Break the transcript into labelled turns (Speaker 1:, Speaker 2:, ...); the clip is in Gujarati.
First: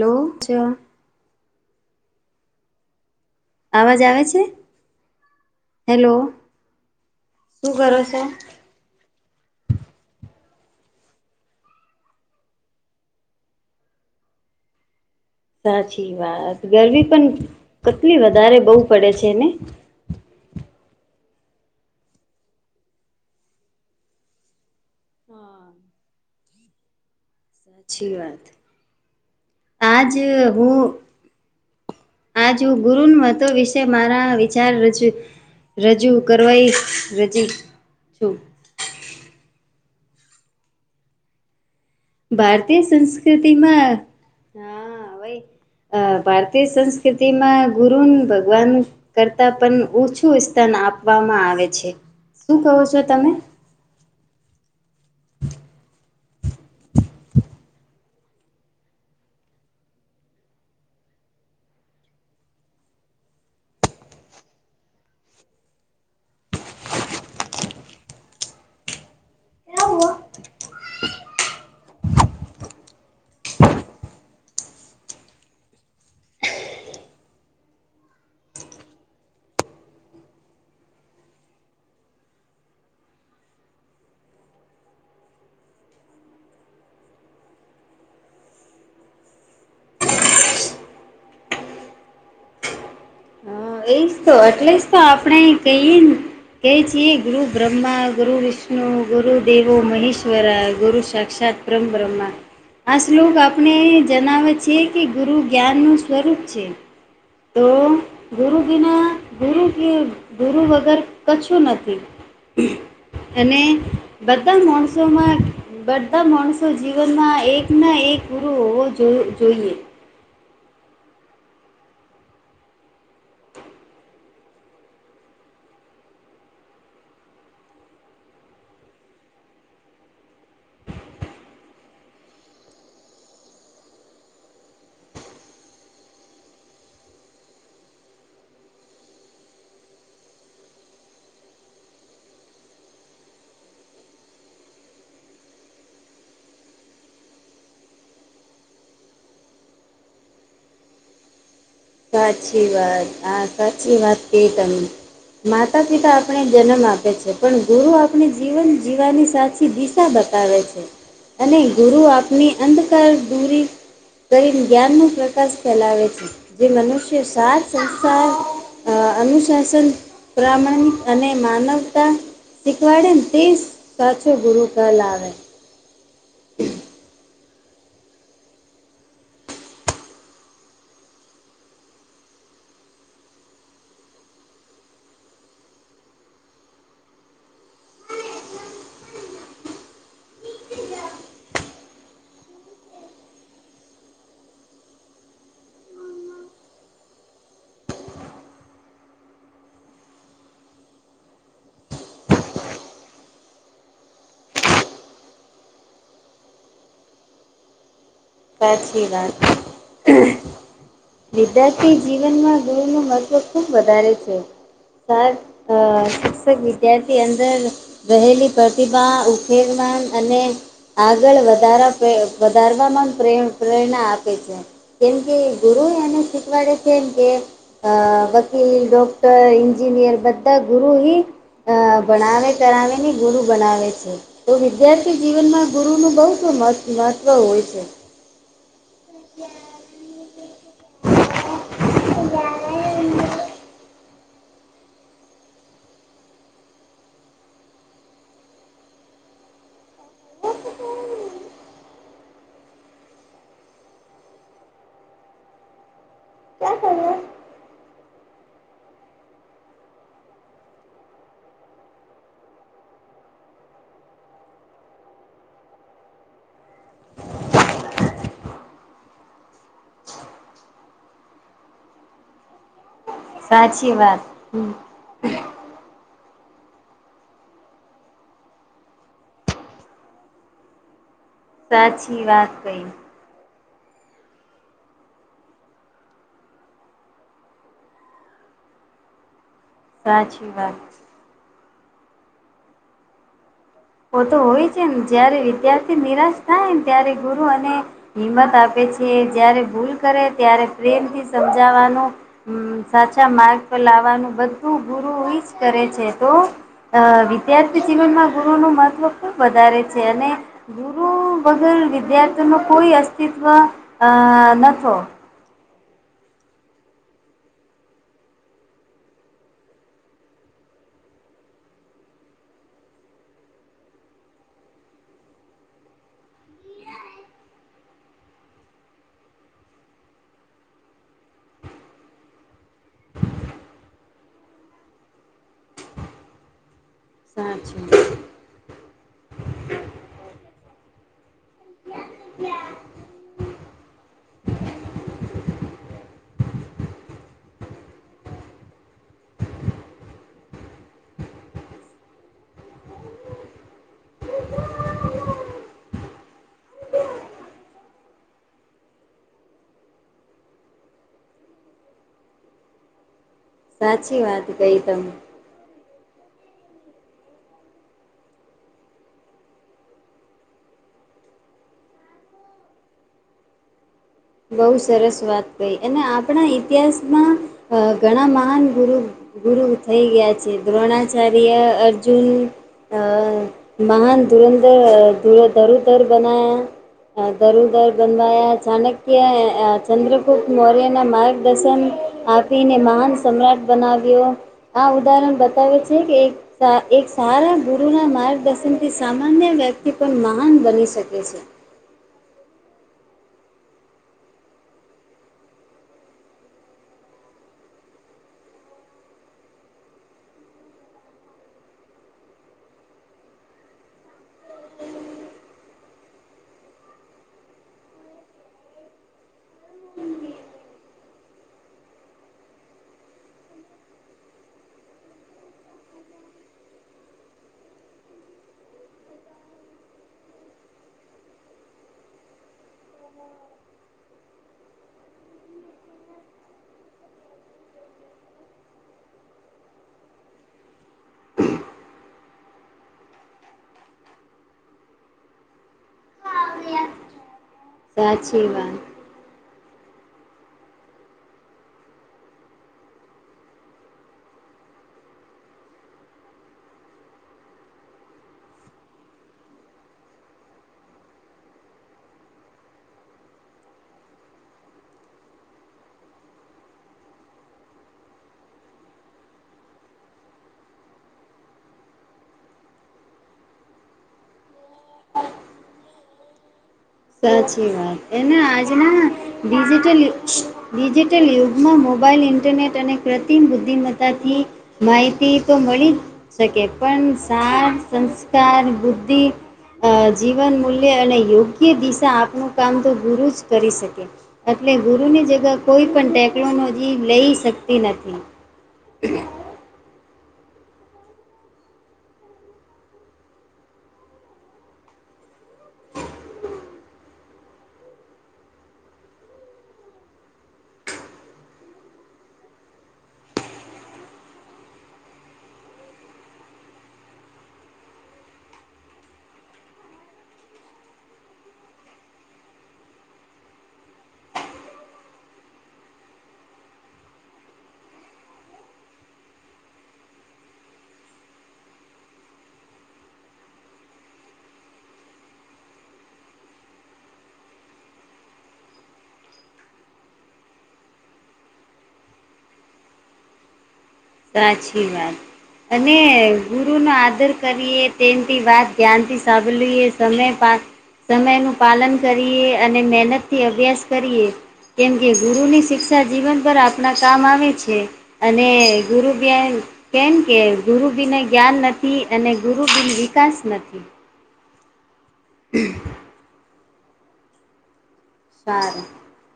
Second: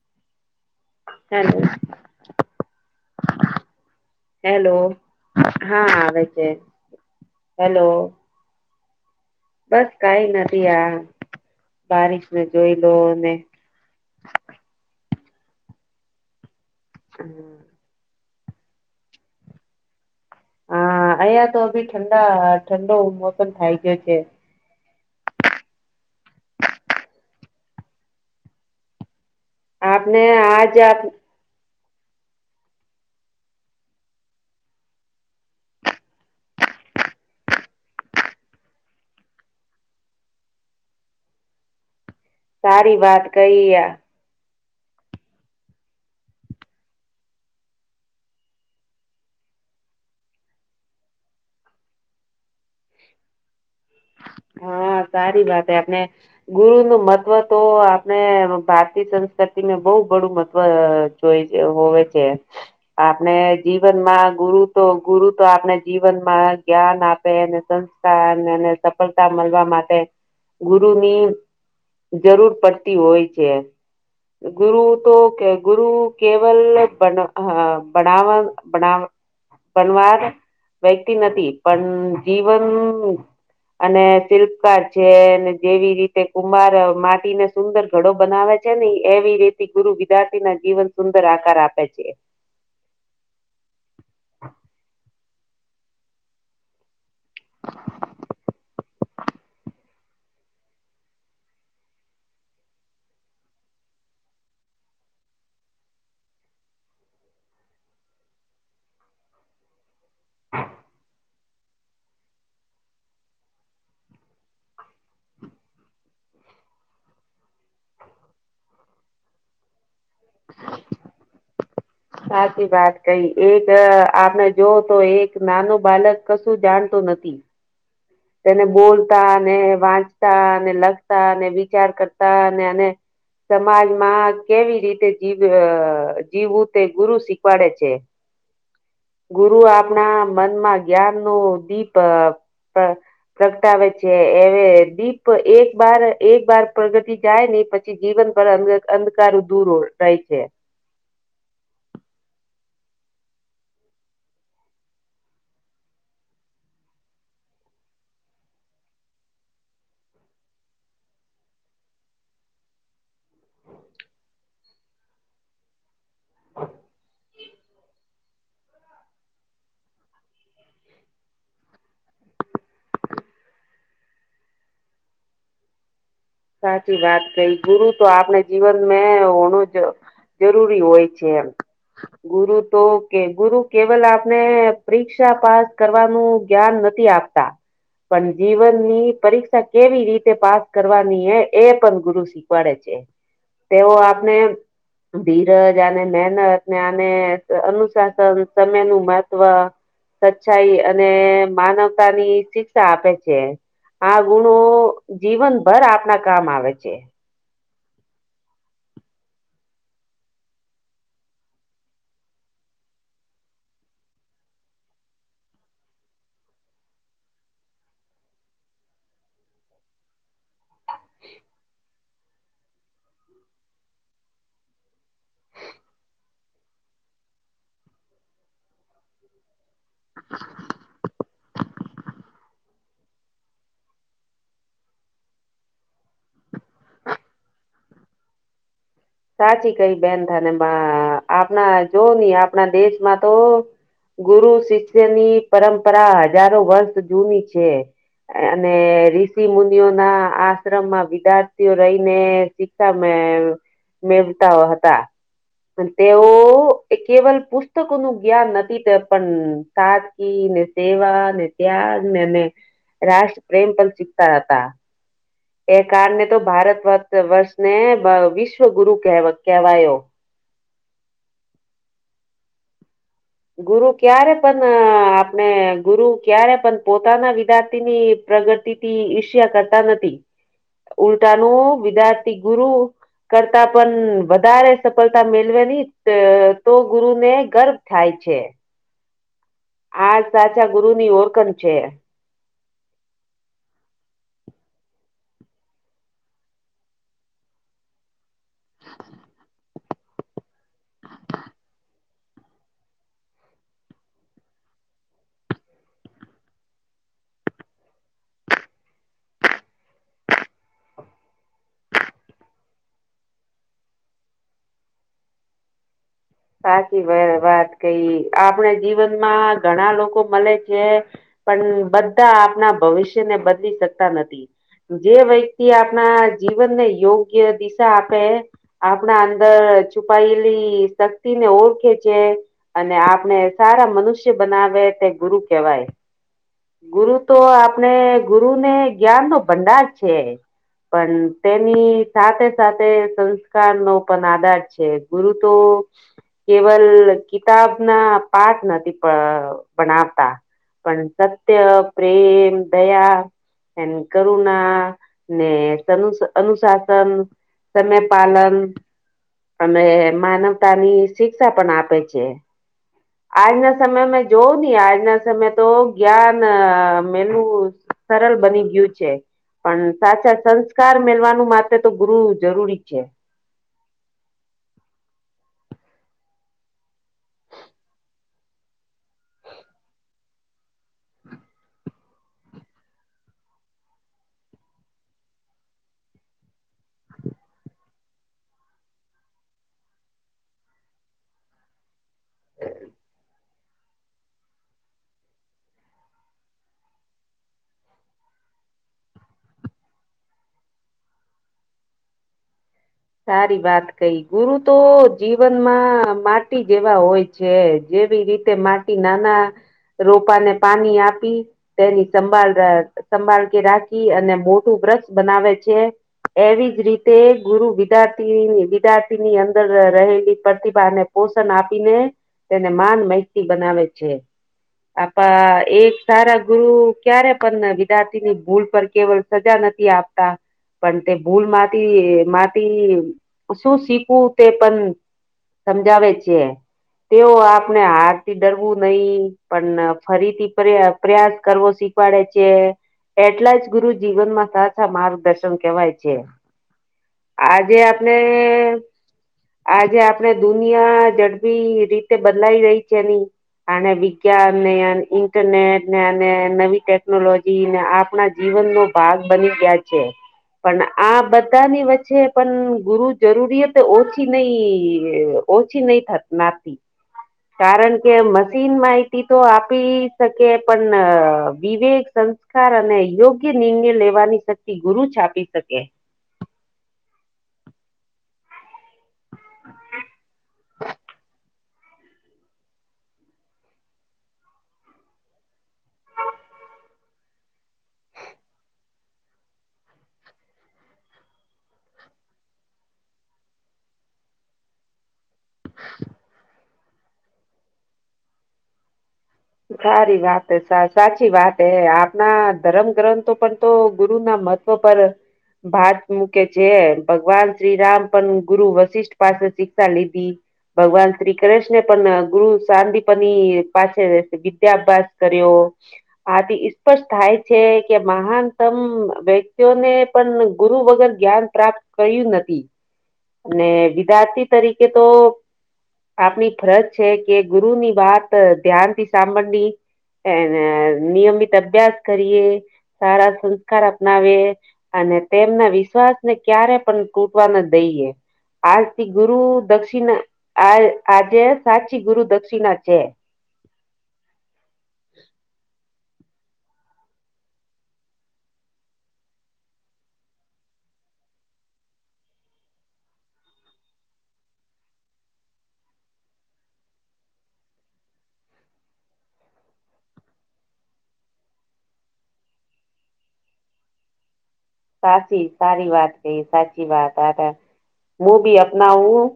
Speaker 1: એવું છ અવાજ આવે છે
Speaker 2: [unintelligible] હેલો હા
Speaker 1: હેલો
Speaker 2: આવે છે
Speaker 1: શું
Speaker 2: હેલો
Speaker 1: કરો છો
Speaker 2: બસ કઈ નથી આ બારિશને જોઈ લોને
Speaker 1: સાચી વાત ગરમી પણ કેટલી વધારે બહુ પડે છે ને
Speaker 2: અહિયા તો અભી ઠંડા ઠંડો મોસમ થાય ગયો છે
Speaker 1: હા સાચી વાત આજ
Speaker 2: આપને આજ
Speaker 1: હું
Speaker 2: આપ
Speaker 1: આજ હું ગુરુ મતો વિશે મારા વિચાર રજુ રજૂ કરવાઈશ [unintelligible] ભારતીય
Speaker 2: સારી વાત
Speaker 1: સંસ્કૃતિ
Speaker 2: કહી
Speaker 1: માં હા અ ભારતીય સંસ્કૃતિ માં ગુરુન ભગવાનનું કરતા પણ ઊછું સ્થન આપવામાં આવે છે શું કહો છો તમે
Speaker 2: હા સારી વાત હે આપને ગુરુ નું મહત્વ તો આપણે ભારતીય સંસ્કૃતિને બહુ બડું મહત્વ હોઈ છે હોવે છે આપણે જીવનમાં ગુરુ તો ગુરુ તો આપણે જીવનમાં જ્ઞાન આપે અને સફળતા મળવા માટે ગુરુની જરૂર પડતી હોય છે. ગરુ તો ગુરુ કેવલ બન બનાવા બના પણવાર વ્યક્તિ નથી પણ જીવન અને શિલ્પકાર છે જેવી રીતે કુમાર માટીને સુંદર ઘડો બનાવે છે. ને એવી રીતે ગુરુ વિદાર્થીના જીવન સુંદર આકાર આપે છે.
Speaker 1: હા, એજ તો એટલે જ તો આપણે કહીંએ ને કહે છીએ ગુરુ બ્રહ્મા ગુરુ વિષ્ણુ ગુરુદેવો મહેશ્વર ગુરુ સાક્ષાત બ્રમ બ્રહ્મમાં આ શ્લોક આપણે જણાવે છીએ કે ગુરુ જ્ઞાનનું સ્વરૂપ છે. તો ગુરુ બીના ગરુ કે ગરુ વગર કછું નથી અને બધા માણસોમાં બધા માણસો જીવનમાં એક ના એક ગુરુ હોવો જો જોઈએ.
Speaker 2: [inaudible] સાચી વાત કઈ એક આપણે જોવો તો એક નાનું બાળક કશું જાણતું નથી. તેને બોલતા અને વાંચતા અને લખતા અને વિચાર કરતા અને અને સમાજમાં કેવી રીતે જીવ જીવવું તે ગુરુ શીખવાડે છે.
Speaker 1: [inaudible]
Speaker 2: ગુરુ આપણા મનમાં જ્ઞાનનો દીપ પ્રગટાવે છે એવે દીપ એક બાર એક બાર પ્રગટી જાય ને પછી જીવન પર અંધકારો દુર રહી છે.
Speaker 1: સાચી વાત હા સાચી વાત કે તમને. માતા પિતા આપણે જન્મ આપે છે પણ ગુરુ આપણે જીવન જીવાની સાચી દિશા બતાવે છે અને ગુરુ આપની અંધકાર દૂરી કરીને જ્ઞાનનો પ્રકાશ ફેલાવે છે. જે મનુષ્ય સાથ સંસાર અનુશાસન પ્રમાણિક અને માનવતા શીખવાડે ને તે સાચો ગુરુ કહેલાવેે.
Speaker 2: સાચી વાત ગુરું તો આપણે જીવન મે હોણું જ જરૂરી હોય છે એમ. ગુરુ તો કે ગુરુ કેવલ આપણે પરીક્ષા પાસ કરવાનું જ્ઞાન નથી આ- પતા પણ જીવનની પરીક્ષા કેવી રીતે પાસ કરવા એ પણ ગુરુ શીખવાડે છે તેઓ આપને ધીરજ અને મહેનત ને આને અનુશાસન સમયનું મહત્વ સચાઈ અને માનવતાની શિક્ષા આપે છે. આ ગુણો જીવનભર આપણા કામ આવે છે.
Speaker 1: સાચી વાત વિદ્યાર્થી જીવનમાં ગુણનું મહત્ત્વ ખૂબ વધારે છે. સાર શિક્ષક વિદ્યાર્થી અંદર રહેલી પ્રતિભા [unintelligible] અને આગળ વધાર વધારવામાં પ્રેરણા આપે છે. કેમ કે ગુરુ એને શીખવાડે છેમ કે વકીલ, ડોક્ટર એન્જિનિયર બધા ગુરુ હી ભણાવે કરાવીને ગુરુ બનાવે છે. તો વિદ્યાર્થી જીવનમાં ગુરુનું બહું મહત્વ હોય છે.
Speaker 2: સાચી કઈ બેન થને આપણા જોની આપણા દેશમાં તો ગુરુ શિષ્યની પરંપરા હજારો વર્ષ જુની છે. અને ઋષિ મુનિઓના આશ્રમમાં વિદ્યાર્થીઓ રહીને શિક્સા મે મેવતા હતા. તેઓ કેવલ પુસ્તકોનું જ્ઞાન નથી તે પણ સાાદકીને, સેવાને, ત્યાગને રાષ્ટ્રપ્રેમ પણ શીખતા હતા હતા. એ કારને તો ભારત વર્ષને વિશ્વ ગુરુ કેહેવાયો. ગુરુ
Speaker 1: સાચી વાત
Speaker 2: ક્યારે
Speaker 1: હમ
Speaker 2: પણ આપણે ગુરુ ક્યારે પણ. પોતાના વિદ્યાર્થીની પ્રગતિથી ઈર્ષ્ય કરતા નથી. ઉલટાનું
Speaker 1: સાચી
Speaker 2: વિદાર્થી
Speaker 1: વાત
Speaker 2: ગુરુ
Speaker 1: કઈ
Speaker 2: કરતા પણ વધારે સફળતા મેળવે નહી તો ગુરુને ગર્વ થાય છે. આ
Speaker 1: સાચી
Speaker 2: સાચા
Speaker 1: વાત
Speaker 2: ગુરુની ઓળખણ છે.
Speaker 1: ઓ તો હોય છે ને જયારે વિદ્યાર્થી નિરાશ થાયને ત્યારે ગુરુ અને હિંમત આપે છે, જારે ભૂલ કરે ત્યારે પ્રેમથી સમજાવાનો હમ સાચા માર્ગ પર લાવવાનું બધું ગુરુ એ જ કરે છે તો અ વિદ્યાર્થી જીવનમાં ગુરુનું મહત્વ ખુબ વધારે છે અને ગુરુ વગર વિદ્યાર્થીનો કોઈ અસ્તિત્વનતો,
Speaker 2: સાચીવાત કરી આપણે જીવનમાં ઘણા લોકો મળે છે, પણ બધા આપના ભવિષ્યને બદલી શકતા નથી, જે વ્યક્તિ આપણા જીવનને યોગ્ય દિશા આપે, આપણા અંદર છુપાયેલી શક્તિને ઓળખે છે, અને આપણે સારા મનુષ્ય બનાવે તે ગુરુ કહેવાય, ગુરુ તો
Speaker 1: સાચી
Speaker 2: આપણે ગુરુ ને જ્ઞાનનો ભંડાર છે, પણ તેની સાથે સાથે સંસ્કારનો પણ આધાર છે, ગુરુ તો કેવલ કિતાબના પાઠ નથી ભણાવતા, પણ સત્ય, પ્રેમ, દયા એ કરુણાને અનુશાસન, સમય, પાલન અને માનવ માનવતાની શિક્ષા પણ આપે છે, આજના સમયે
Speaker 1: સાચી
Speaker 2: મેં
Speaker 1: વાત
Speaker 2: જોવું હી
Speaker 1: કહી તમે
Speaker 2: આજના સમયે. તો જ્ઞાન મેનું સરળ બની ગયું છે, પણ સાચા સંસ્કાર મેલવાનું માટે તો ગુરુ જરૂરી છે,
Speaker 1: બહુ સરસ વાત કંઈ અને આપણા ઇતિહાસમાં ઘણા મહાન ગુરુ, ગુરુ થઈ ગયા છે, દ્રોણાચાર્ય અર્જુન. અ મહાન ધૂરંધર ધૂર ધરોધર બનાયા, દરું દર બનવાયા અચાનક, કે ચંદ્રગુપ્ત મૌર્યના માર્ગદર્શન આપીને મહાન સમ્રાટ, બનાવ્યો આ ઉદાહરણ બતાવે છે, કે એક એક સારા ગુરુના માર્ગદર્શનથી સામાન્ય વ્યક્તિ પણ મહાન બની શકે છે,
Speaker 2: સારી વાત કંઈ ગુરુતો જીવનમાં માટી જેવા હોય, છે, જેવી રીતે માટી નાના રોપાને પાણી આપી, તેની સંભાળ સંભાળ કે રાખી અને મોટું બ્રક્ષ બનાવે છે, એવી જ રીતે ગુરુ વિના, વિદ્યાર્થીની વિદ્યાર્થી ની અંદર રહેલી પ્રતિભાને પોષણ આપીને, તેને માન માહિતી બનાવે છે, આપ એક સારા ગુરુ ક્યારે પણ વિદ્યાર્થીની ભૂલ પર કેવાય. સજા નથી, આપતા પણ તે ભૂલમાંથી માત્ર શું શીકું તે પણ સમજાવે છે, તેઓ આપણે હારથી ડરવું નહીં પણ ફરીથી પ્રયાસ કરવો શીખવી. પાડે છે, એટલા જ ગુરુ જીવનમાં સાચા માર્ગદર્શન કેવાય છે, આજે આપણે,
Speaker 1: સાચી વાત
Speaker 2: આજે આપડે દુનિયા ઝડપી રીતે બદલાઈ રહી છે, એની અને વિજ્ઞાનને અને ઇન્ટરનેટને અને નવી ટેકનોલોજીને આપણા જ જીવનનો ભાગ બની ગયા છે, પણ આ બધાની વચ્ચે. જે પણ ગુરુ જરૂરિયાત ઓછી નહીં ઓછી નહીં થત ના [unintelligible]
Speaker 1: [inaudible]
Speaker 2: કારણ કે મશીન માહિતીતો આપી શકે પણ વિવેક સંગ્રહ કાર અને યોગ્ય નિર્ણય લેવાની શક્તિ ગુરુ આપી શકે
Speaker 1: સાચી વાત એને આજના ડિજિટલ ડિજિટલ યુગમાં મોબાઈલ ઇન્ટરનેટ અને કૃત્રિમ બુદ્ધિમત્તાથી માહિતીતો મળી જ શકે પણ સાર સંસ્કાર બુદ્ધિ અ જીવન મૂલ્ય અને યુગ યોગ્ય દિશા આપનું કામ તો ગુરુ જ કરી શકે એટલે ગુરુની જ કોઈપણ ટેકનોલોજી લઈ શકતી નથી
Speaker 2: સારીવાત સાચીવાતએ આપના ધર્મ ગ્રંથો પણ તો ગુરુ ના મત તો પર અ ભાત મૂકે છે જે ભગવાન શ્રીરામ પણ ગુરુ વશિષ્ઠ પાસે શિક્ષા લીધી ભગવાન શ્રી કૃષ્ન પણ ગુરુ શાંદિપની પાસે વિદ્યા અભ્યાસ કર્યો આથી સ્પષ્ટ થાય છે કે મહાનતમ વ્યક્તિઓને પણ ગુરુ વગર જ્ઞાન પ્રાપ્ત કર્યું નથી અને વિદ્યાર્થી તરીકે તો આપની ફરજ છે કે ગુરુની વાત ધ્યાનથી સાંભળવી એ નિયમિત અભ્યાસ કરીએ સારા સંસ્કાર અપનાવીએ અને તેમના વિશ્વાસને ક્યારે પણ તૂટવા ના દઈએ. આજ થી ગુરુ દક્ષિણા આ આજે સાચી ગુરુ દક્ષિણા છે.
Speaker 1: સાચી વાત અને ગુરુનો આદર કરીએ તેમથી વાત ધ્યાનથી સાંભળી લઈ એ સમય પા સમયનું પાલન કરીએ અને મહેનત થી અભ્યાસ કરીએ કેમ કે ગુરુની શિક્ષા જીવન પર આપણા કામ આવે છે અને ગુરુ બી આ કેમ કે ગુરુબિને જ્ઞાન નથી અને ગુરુ બીન વિકાસ નથી.
Speaker 2: સાચી સારી વાત કહી સાચી વાત આભાં [unintelligible]
Speaker 1: સારું.
Speaker 2: અપનાવું